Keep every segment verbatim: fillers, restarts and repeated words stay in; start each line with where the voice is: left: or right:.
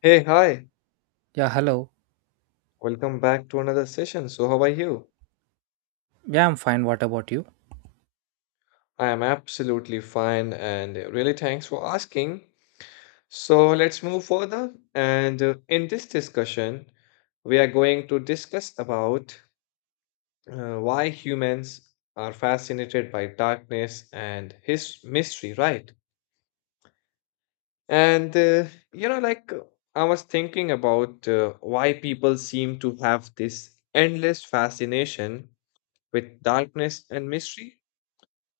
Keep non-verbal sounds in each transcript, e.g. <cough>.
left: Hey, hi.
right: Yeah, hello.
left: Welcome back to another session. So, how are you?
right: Yeah, I'm fine. What about you?
left: I am absolutely fine and really thanks for asking. So, let's move further. And uh, In this discussion, we are going to discuss about uh, why humans are fascinated by darkness and his mystery, right? And uh, you know, like uh, I was thinking about uh, why people seem to have this endless fascination with darkness and mystery.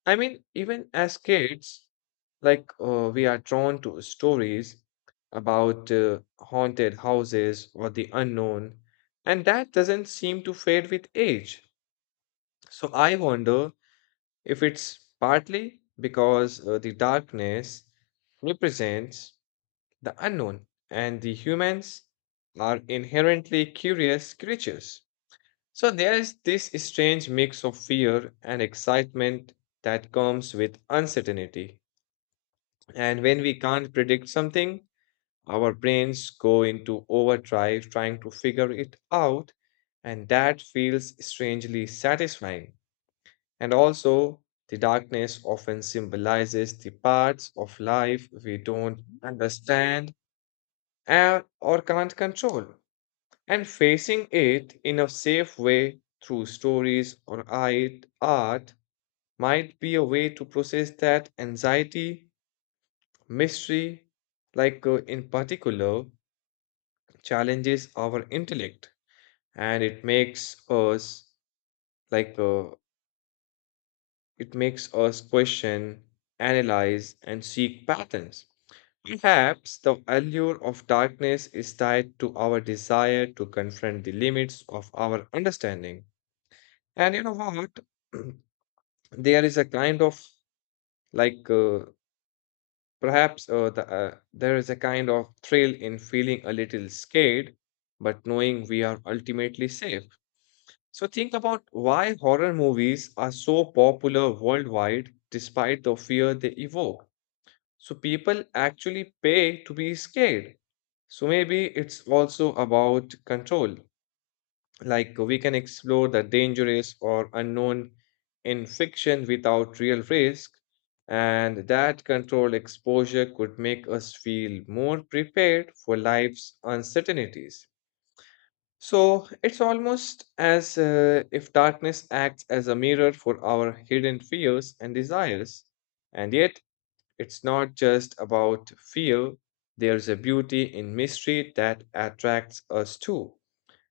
left: I mean, even as kids, like uh, we are drawn to stories about uh, haunted houses or the unknown, and that doesn't seem to fade with age. So I wonder if it's partly because uh, the darkness represents the unknown, and the humans are inherently curious creatures. So there is this strange mix of fear and excitement that comes with uncertainty. And when we can't predict something, our brains go into overdrive trying to figure it out, and that feels strangely satisfying. And also, the darkness often symbolizes the parts of life we don't understand and, or can't control. And facing it in a safe way through stories or art art might be a way to process that anxiety. Mystery, like uh, in particular, challenges our intellect, and it makes us like uh, it makes us question, analyze, and seek patterns. Perhaps the allure of darkness is tied to our desire to confront the limits of our understanding. And you know what? <clears throat> There is a kind of like uh, Perhaps uh, the, uh, There is a kind of thrill in feeling a little scared, but knowing we are ultimately safe. So think about why horror movies are so popular worldwide despite the fear they evoke. So people actually pay to be scared. So maybe it's also about control. Like we can explore the dangerous or unknown in fiction without real risk, and that controlled exposure could make us feel more prepared for life's uncertainties. So it's almost as uh, if darkness acts as a mirror for our hidden fears and desires. And yet, it's not just about fear, there's a beauty in mystery that attracts us too,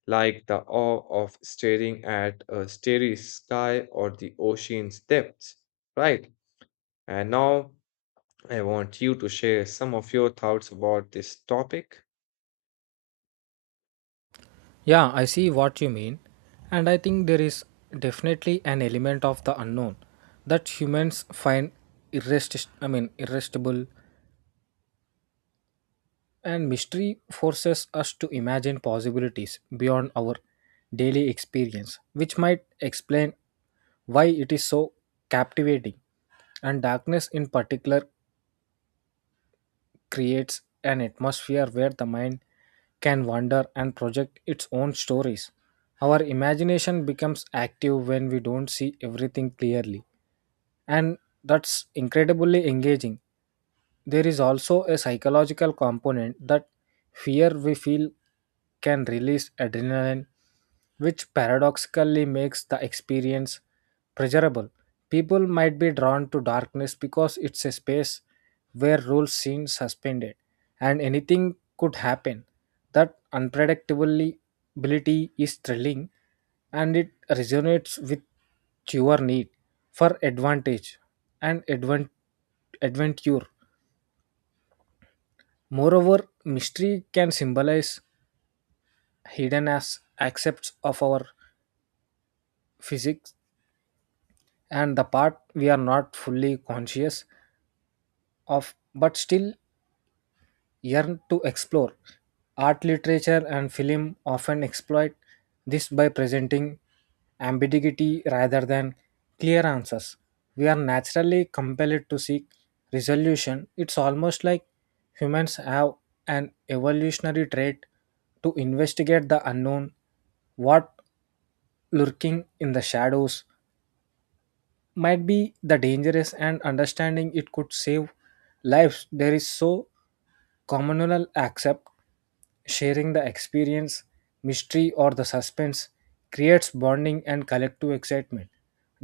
left: like the awe of staring at a starry sky or the ocean's depths, right? And now I want you to share some of your thoughts about this topic.
right: Yeah, I see what you mean. And I think there is definitely an element of the unknown that humans find irresist- I mean, irresistible. And mystery forces us to imagine possibilities beyond our daily experience, which might explain why it is so captivating. And darkness, in particular, creates an atmosphere where the mind can wander and project its own stories. Our imagination becomes active when we don't see everything clearly, and that's incredibly engaging. There is also a psychological component that fear we feel can release adrenaline, which paradoxically makes the experience pleasurable. People might be drawn to darkness because it's a space where rules seem suspended and anything could happen. That unpredictability is thrilling and it resonates with your need for advantage and advent- adventure. Moreover, mystery can symbolize hidden as accepts of our physics and the part we are not fully conscious of, but still yearn to explore. Art, literature, and film often exploit this by presenting ambiguity rather than clear answers. We are naturally compelled to seek resolution. It's almost like humans have an evolutionary trait to investigate the unknown, what lurking in the shadows might be the dangerous and understanding it could save lives there is so communal accept, sharing the experience, mystery, or the suspense creates bonding and collective excitement.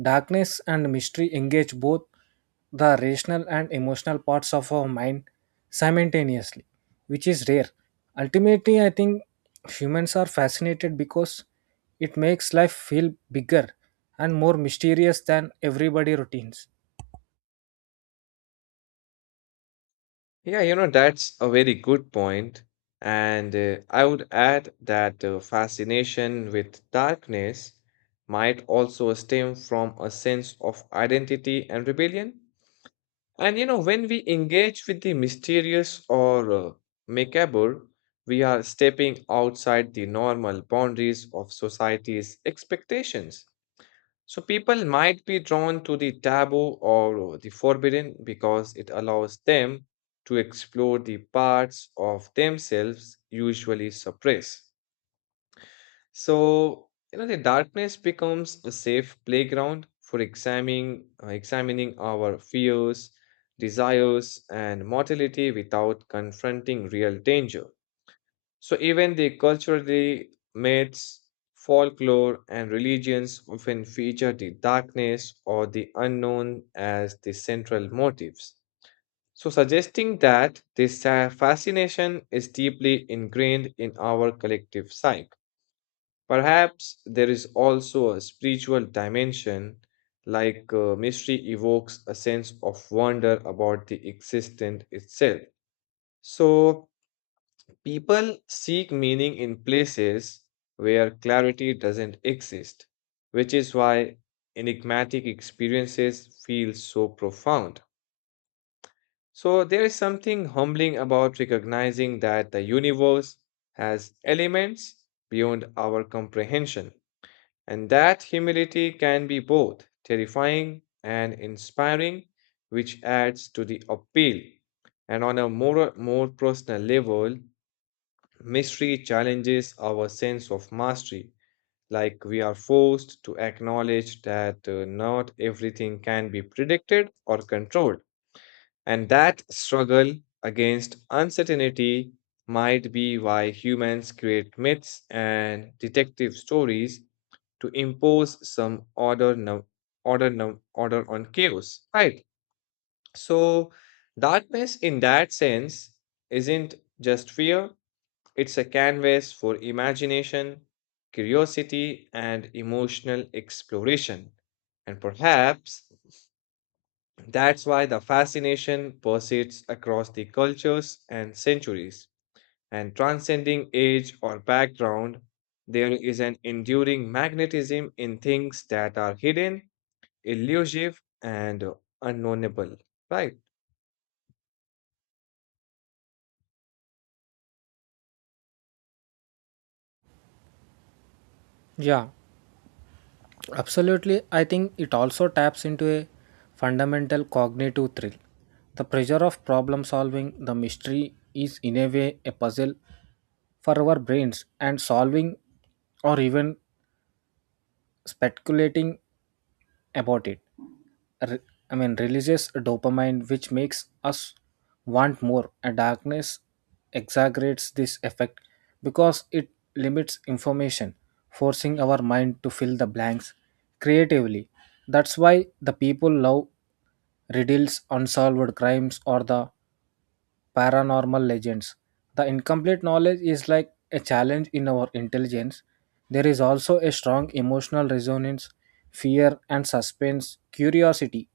right: Darkness and mystery engage both the rational and emotional parts of our mind simultaneously, which is rare. Ultimately, I think humans are fascinated because it makes life feel bigger and more mysterious than everybody routines.
left: Yeah, you know, that's a very good point. And uh, I would add that uh, fascination with darkness might also stem from a sense of identity and rebellion. And you know, when we engage with the mysterious or uh, macabre, we are stepping outside the normal boundaries of society's expectations. So people might be drawn to the taboo or uh, the forbidden because it allows them to explore the parts of themselves usually suppressed. So, you know, the darkness becomes a safe playground for examining, uh, examining our fears, desires, and mortality without confronting real danger. So, even the culturally myths, folklore, and religions often feature the darkness or the unknown as the central motives. So, suggesting that this uh, fascination is deeply ingrained in our collective psyche. Perhaps there is also a spiritual dimension, like uh, mystery evokes a sense of wonder about the existence itself. So, people seek meaning in places where clarity doesn't exist, which is why enigmatic experiences feel so profound. So, there is something humbling about recognizing that the universe has elements beyond our comprehension. And that humility can be both terrifying and inspiring, which adds to the appeal. And on a more, more personal level, mystery challenges our sense of mastery, like we are forced to acknowledge that uh, not everything can be predicted or controlled. And that struggle against uncertainty might be why humans create myths and detective stories to impose some order num order num order on chaos, right? So darkness in that sense isn't just fear, it's a canvas for imagination, curiosity, and emotional exploration. And perhaps that's why the fascination persists across the cultures and centuries. And transcending age or background, there is an enduring magnetism in things that are hidden, elusive, and uh, unknownable, right?
right: Yeah, absolutely, I think it also taps into a fundamental cognitive thrill. The pressure of problem solving the mystery is, in a way, a puzzle for our brains, and solving or even speculating about it re- I mean, releases dopamine, which makes us want more. And darkness exaggerates this effect because it limits information, forcing our mind to fill the blanks creatively. That's why the people love riddles, unsolved crimes, or the paranormal legends. The incomplete knowledge is like a challenge in our intelligence. There is also a strong emotional resonance, fear, and suspense, curiosity,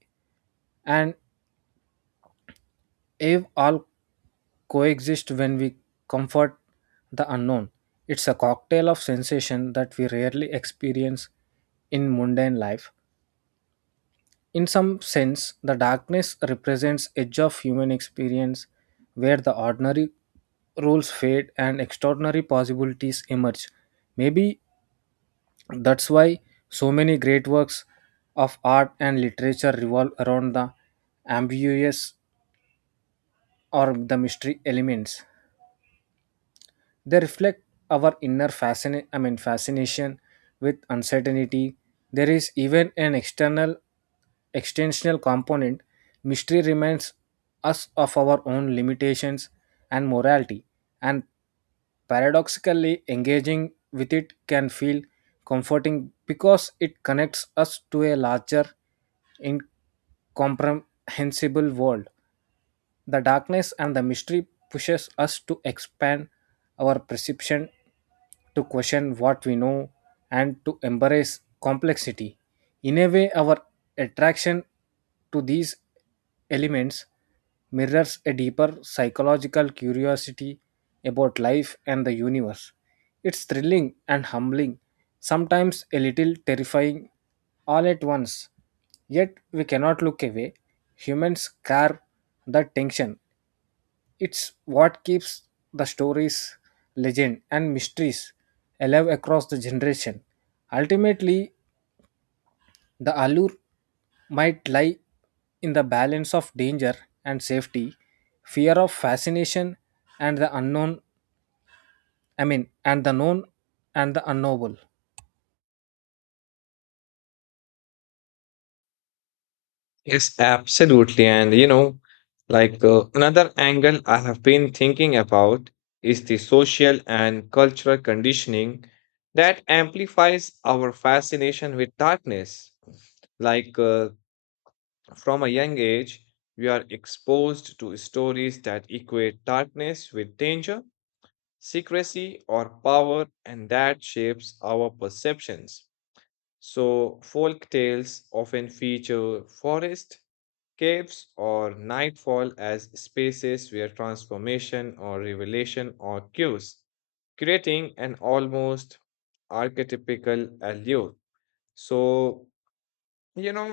right: and if all coexist when we comfort the unknown, it's a cocktail of sensation that we rarely experience in mundane life. In some sense, the darkness represents edge of human experience where the ordinary rules fade and extraordinary possibilities emerge. Maybe that's why so many great works of art and literature revolve around the ambiguous or the mystery elements. They reflect our inner fascina- I mean, fascination with uncertainty. There is even an external extensional component. Mystery reminds us of our own limitations and morality, and paradoxically, engaging with it can feel comforting because it connects us to a larger, incomprehensible world. The darkness and the mystery pushes us to expand our perception, to question what we know, and to embrace complexity. In a way, our attraction to these elements mirrors a deeper psychological curiosity about life and the universe. It's thrilling and humbling, sometimes a little terrifying all at once. Yet we cannot look away. Humans carve that tension. It's what keeps the stories, legend, and mysteries alive across the generation. Ultimately, the allure might lie in the balance of danger and safety, fear of fascination and the unknown, I mean, and the known and the unknowable.
left: Yes, absolutely. And you know, like uh, another angle I have been thinking about is the social and cultural conditioning that amplifies our fascination with darkness. like uh, from a young age we are exposed to stories that equate darkness with danger, secrecy or power, and that shapes our perceptions. So, folk tales often feature forest, caves, or nightfall as spaces where transformation or revelation occurs, creating an almost archetypical allure. So, you know,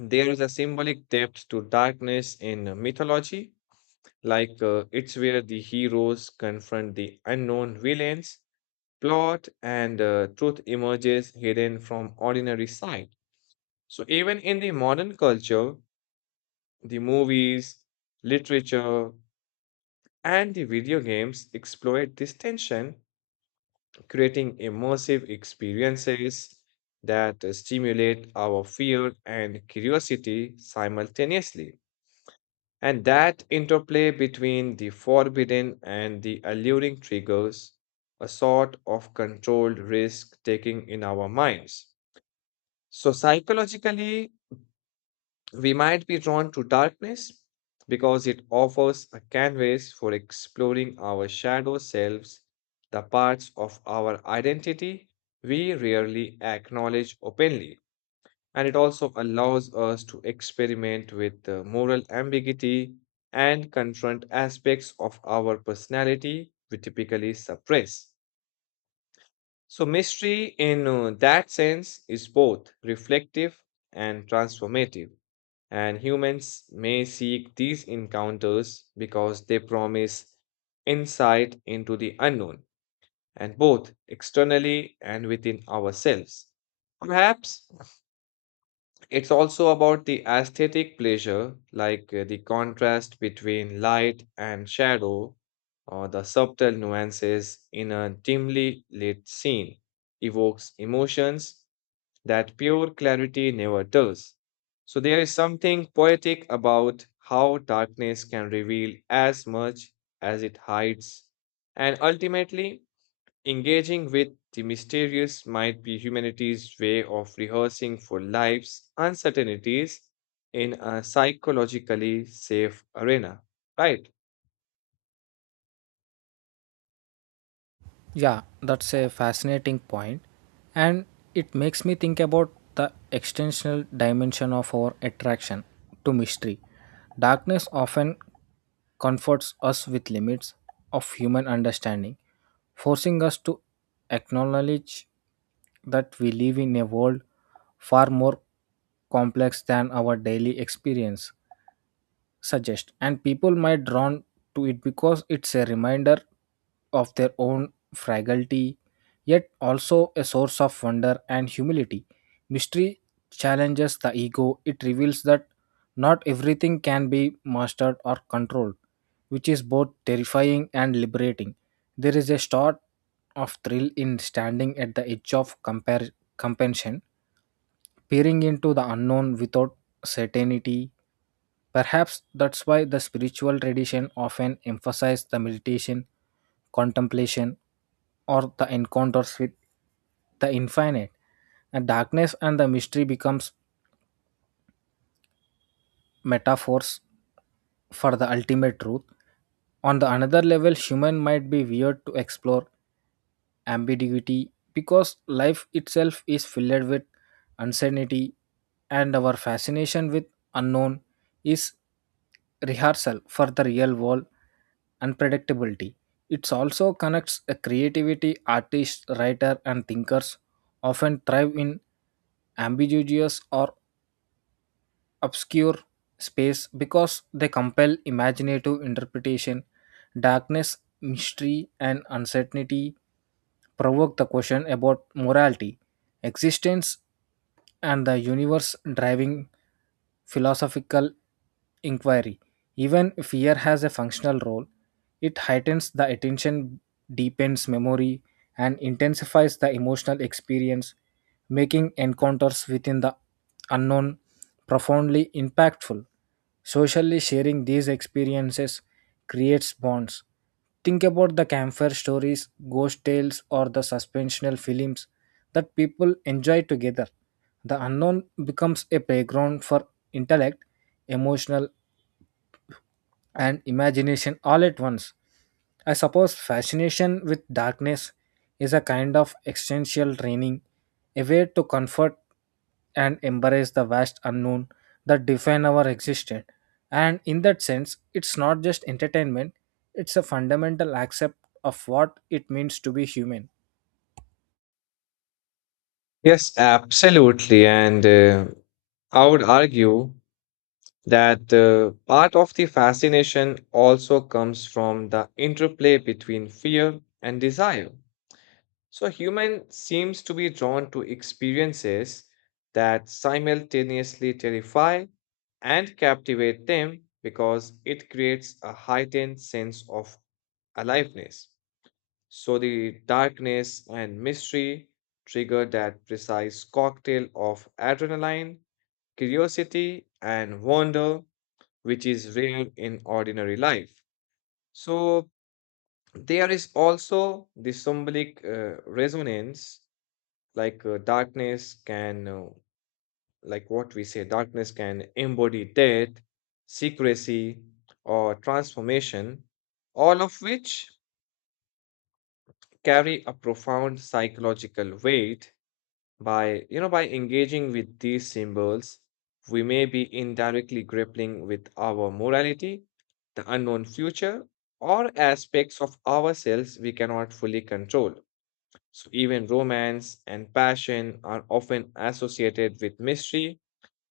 left: there is a symbolic depth to darkness in mythology, like uh, it's where the heroes confront the unknown villains, plot, and uh, truth emerges hidden from ordinary sight. So, even in the modern culture, the movies, literature, and the video games exploit this tension, creating immersive experiences that uh, stimulate our fear and curiosity simultaneously. And that interplay between the forbidden and the alluring triggers a sort of controlled risk taking in our minds. So, psychologically, we might be drawn to darkness because it offers a canvas for exploring our shadow selves, the parts of our identity we rarely acknowledge openly. And it also allows us to experiment with uh, moral ambiguity and confront aspects of our personality we typically suppress. So, mystery in uh, that sense is both reflective and transformative. And humans may seek these encounters because they promise insight into the unknown, and both externally and within ourselves. Perhaps it's also about the aesthetic pleasure, like uh, the contrast between light and shadow, or the subtle nuances in a dimly lit scene, evokes emotions that pure clarity never does. So there is something poetic about how darkness can reveal as much as it hides. And ultimately, engaging with the mysterious might be humanity's way of rehearsing for life's uncertainties in a psychologically safe arena, right?
right: Yeah, that's a fascinating point, and it makes me think about the extensional dimension of our attraction to mystery. Darkness often comforts us with limits of human understanding, forcing us to acknowledge that we live in a world far more complex than our daily experience suggest and people might drawn to it because it's a reminder of their own fragility yet also a source of wonder and humility. Mystery challenges the ego. It reveals that not everything can be mastered or controlled, which is both terrifying and liberating. There is a sort of thrill in standing at the edge of compar- compension, peering into the unknown without certainty. Perhaps that's why the spiritual tradition often emphasizes the meditation, contemplation, or the encounters with the infinite. And darkness and the mystery becomes metaphors for the ultimate truth. On the another level, human might be weird to explore ambiguity because life itself is filled with uncertainty and our fascination with unknown is rehearsal for the real world unpredictability. It also connects a creativity artists, writer and thinkers often thrive in ambiguous or obscure space because they compel imaginative interpretation. Darkness, mystery, and uncertainty provoke the question about morality, existence, and the universe driving philosophical inquiry. Even fear has a functional role, it heightens the attention, deepens memory, and intensifies the emotional experience, making encounters within the unknown profoundly impactful. Socially sharing these experiences creates bonds. Think about the campfire stories, ghost tales, or the suspensional films that people enjoy together. The unknown becomes a playground for intellect, emotional, and imagination all at once. I suppose fascination with darkness is a kind of existential training, a way to comfort and embrace the vast unknown that define our existence. And in that sense, it's not just entertainment, it's a fundamental accept of what it means to be human.
left: Yes, absolutely. And uh, I would argue that uh, part of the fascination also comes from the interplay between fear and desire. So, human seems to be drawn to experiences that simultaneously terrify and captivate them because it creates a heightened sense of aliveness. So, the darkness and mystery trigger that precise cocktail of adrenaline, curiosity, and wonder, which is rare in ordinary life. So there is also the symbolic uh, resonance, like uh, darkness can, uh, like what we say, darkness can embody death, secrecy, or transformation, all of which carry a profound psychological weight. By, you know, by engaging with these symbols, we may be indirectly grappling with our morality, the unknown future, or aspects of ourselves we cannot fully control. So, even romance and passion are often associated with mystery.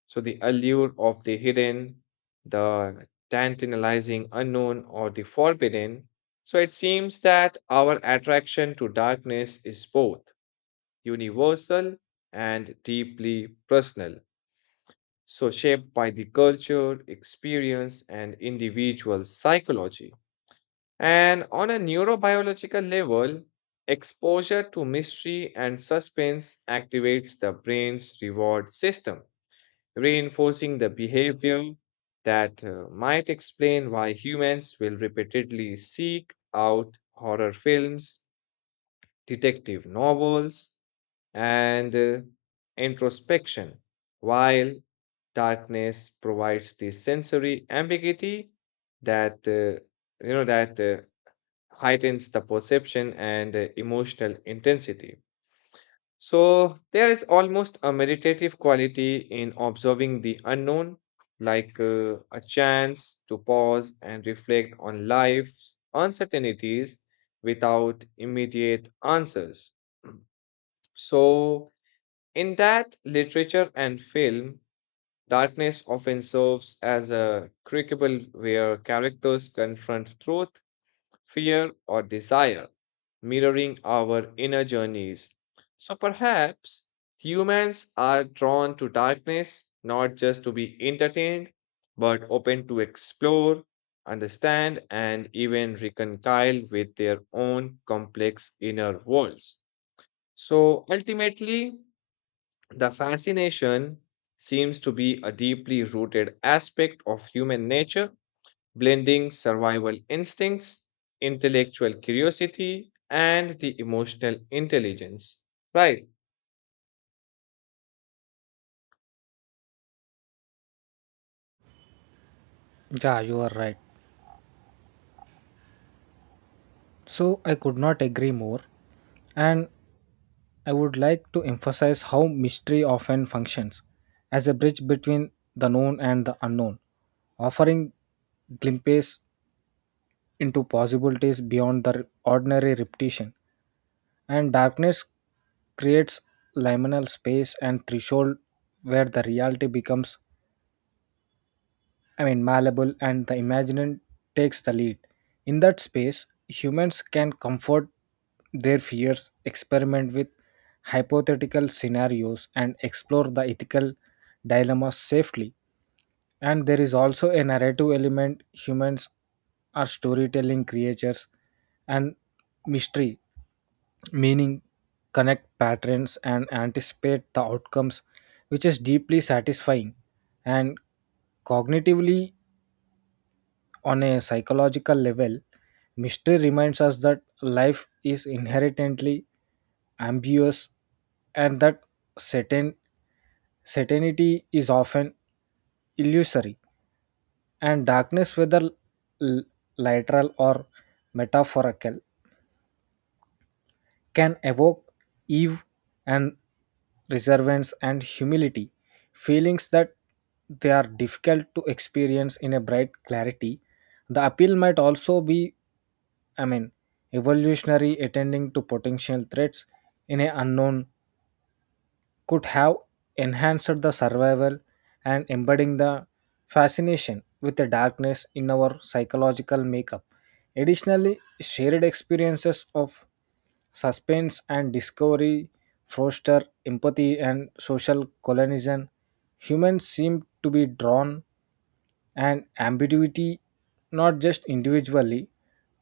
left: So, the allure of the hidden, the tantalizing unknown, or the forbidden. So, it seems that our attraction to darkness is both universal and deeply personal. So, shaped by the culture, experience, and individual psychology. And on a neurobiological level, exposure to mystery and suspense activates the brain's reward system, reinforcing the behavior that uh, might explain why humans will repeatedly seek out horror films, detective novels, and uh, introspection, while darkness provides the sensory ambiguity that uh, you know that uh, heightens the perception and uh, emotional intensity. So there is almost a meditative quality in observing the unknown, like uh, a chance to pause and reflect on life's uncertainties without immediate answers. So, in that literature and film, darkness often serves as a crucible where characters confront truth, fear, or desire, mirroring our inner journeys. So, perhaps humans are drawn to darkness not just to be entertained, but open to explore, understand, and even reconcile with their own complex inner worlds. So, ultimately, the fascination seems to be a deeply rooted aspect of human nature, blending survival instincts, intellectual curiosity, and the emotional intelligence. Right.
right: Yeah, you are right. So I could not agree more. And I would like to emphasize how mystery often functions as a bridge between the known and the unknown, offering glimpses into possibilities beyond the ordinary repetition. And darkness creates liminal space and threshold where the reality becomes, I mean, malleable and the imagination takes the lead. In that space, humans can comfort their fears, experiment with hypothetical scenarios, and explore the ethical dilemmas safely. And there is also a narrative element. Humans are storytelling creatures and mystery meaning, connect patterns, and anticipate the outcomes, which is deeply satisfying. And cognitively, on a psychological level, mystery reminds us that life is inherently ambiguous and that certain, certainty is often illusory, and darkness, whether l- literal or metaphorical, can evoke Eve and reservance and humility, feelings that they are difficult to experience in a bright clarity. The appeal might also be, I mean, evolutionary attending to potential threats in an unknown could have enhanced the survival and embedding the fascination with the darkness in our psychological makeup. Additionally, shared experiences of suspense and discovery foster empathy and social cohesion. Humans seem to be drawn and ambiguity not just individually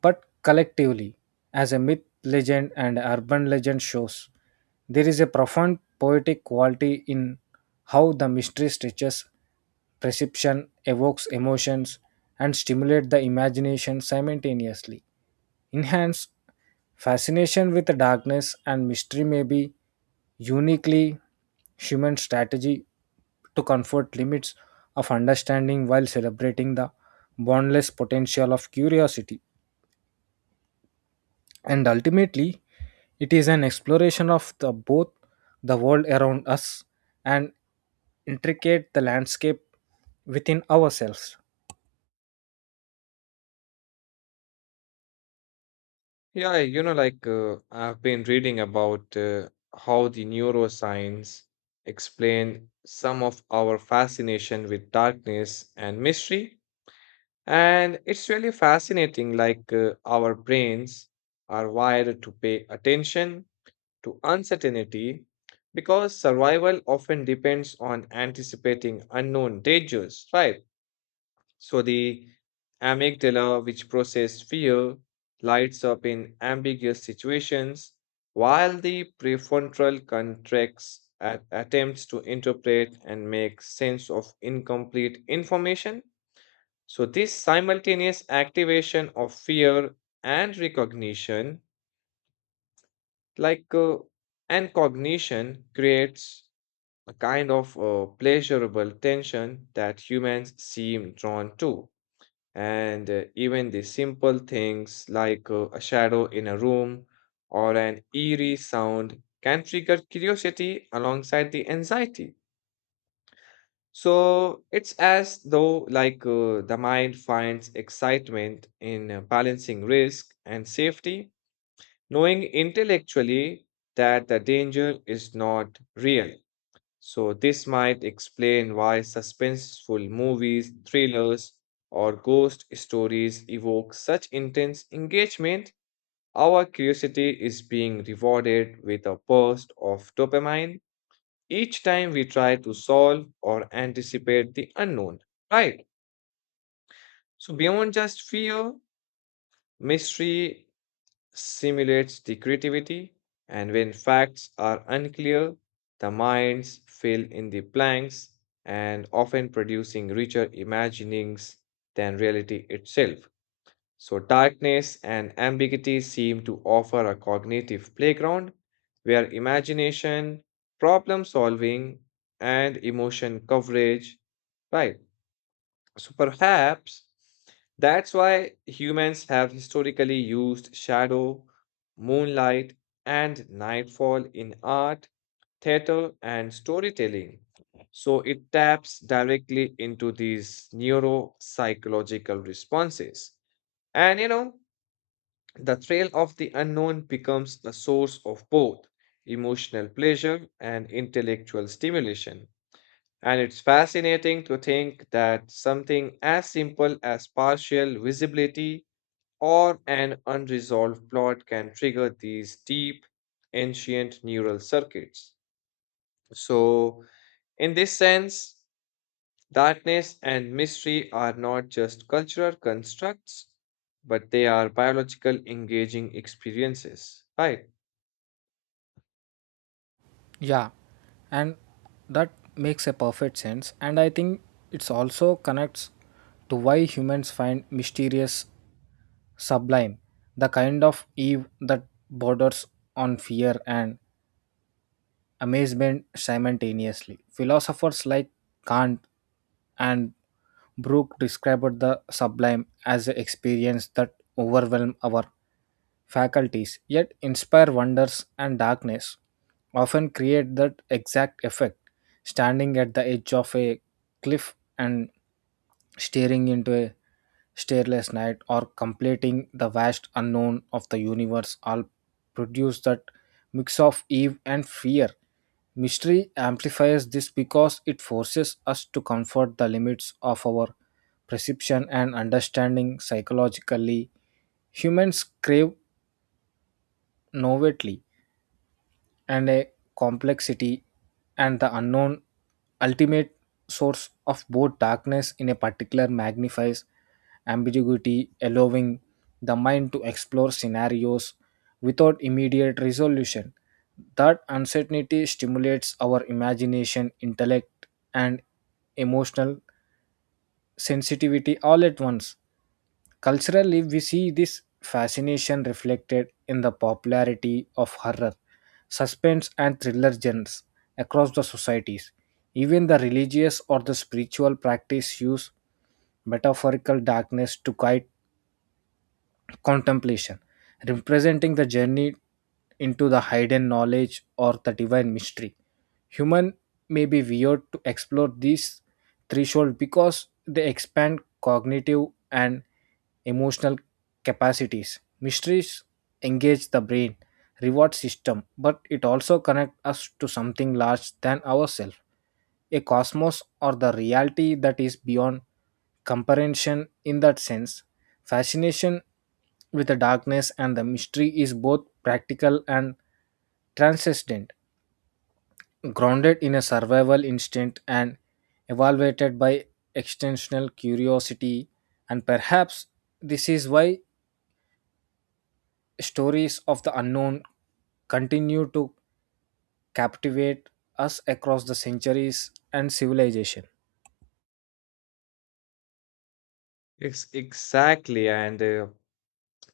right: but collectively as a myth legend and urban legend shows there is a profound poetic quality in how the mystery stretches perception evokes emotions and stimulates the imagination simultaneously enhance fascination with the darkness and mystery may be uniquely human strategy to comfort limits of understanding while celebrating the boundless potential of curiosity. And ultimately, it is an exploration of the, both the world around us and intricate the landscape within ourselves.
left: Yeah, you know, like uh, I've been reading about uh, how the neuroscience explain some of our fascination with darkness and mystery. And it's really fascinating, like uh, our brains are wired to pay attention to uncertainty because survival often depends on anticipating unknown dangers, right? So the amygdala, which processes fear, lights up in ambiguous situations, while the prefrontal contracts at attempts to interpret and make sense of incomplete information. So this simultaneous activation of fear and recognition, like uh, and cognition, creates a kind of uh, pleasurable tension that humans seem drawn to. And uh, Even the simple things like uh, a shadow in a room or an eerie sound can trigger curiosity alongside the anxiety. So it's as though like uh, the mind finds excitement in uh, balancing risk and safety, knowing intellectually that the danger is not real. So, this might explain why suspenseful movies, thrillers, or ghost stories evoke such intense engagement. Our curiosity is being rewarded with a burst of dopamine each time we try to solve or anticipate the unknown, right? So, beyond just fear, mystery stimulates the creativity, and when facts are unclear, the minds fill in the blanks and often producing richer imaginings than reality itself. So, darkness and ambiguity seem to offer a cognitive playground where imagination, problem solving, and emotion coverage, right? So perhaps that's why humans have historically used shadow, moonlight, and nightfall in art, theater, and storytelling. So it taps directly into these neuropsychological responses. And you know, the thrill of the unknown becomes a source of both emotional pleasure and intellectual stimulation. And it's fascinating to think that something as simple as partial visibility or an unresolved plot can trigger these deep, ancient neural circuits. So, in this sense, darkness and mystery are not just cultural constructs, but they are biological engaging experiences, right?
right: Yeah, and that makes a perfect sense. And I think it's also connects to why humans find mysterious sublime, the kind of eve that borders on fear and amazement simultaneously. Philosophers like Kant and Brooke described the sublime as an experience that overwhelms our faculties, yet inspire wonders and darkness, often create that exact effect. Standing at the edge of a cliff and staring into a starless night or completing the vast unknown of the universe all produce that mix of awe and fear. Mystery amplifies this because it forces us to comfort the limits of our perception and understanding psychologically. Humans crave novelty, and a complexity and the unknown ultimate source of both darkness in a particular magnifies ambiguity allowing the mind to explore scenarios without immediate resolution that uncertainty stimulates our imagination intellect and emotional sensitivity all at once. Culturally, we see this fascination reflected in the popularity of horror, suspense, and thriller genres across the societies. Even the religious or the spiritual practice use metaphorical darkness to guide contemplation, representing the journey into the hidden knowledge or the divine mystery. Human may be weird to explore these threshold because they expand cognitive and emotional capacities. Mysteries engage the brain reward system, but it also connects us to something larger than ourselves, a cosmos or the reality that is beyond comprehension in that sense. Fascination with the darkness and the mystery is both practical and transcendent, grounded in a survival instinct and evaluated by extensional curiosity. And perhaps this is why stories of the unknown continue to captivate us across the centuries and civilization.
left: Ex- exactly. And uh,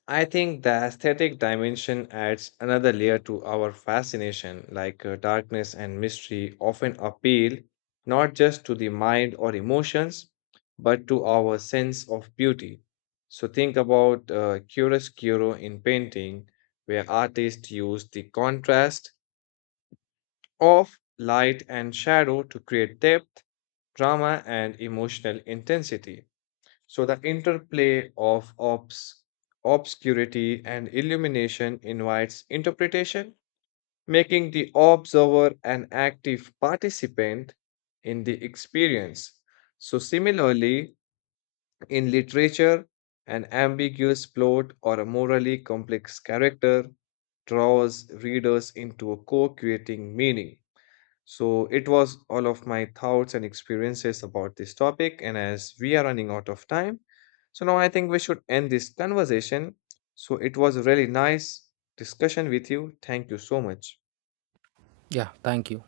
left: I think the aesthetic dimension adds another layer to our fascination, like uh, darkness and mystery often appeal not just to the mind or emotions, but to our sense of beauty. So think about uh, chiaroscuro in painting, where artists use the contrast of light and shadow to create depth, drama, and emotional intensity. So the interplay of obs- obscurity and illumination invites interpretation, making the observer an active participant in the experience. So, similarly, in literature, an ambiguous plot or a morally complex character draws readers into a co creating meaning. So, it was all of my thoughts and experiences about this topic. And as we are running out of time, so now I think we should end this conversation. So, it was a really nice discussion with you. Thank you so much.
right: Yeah, thank you.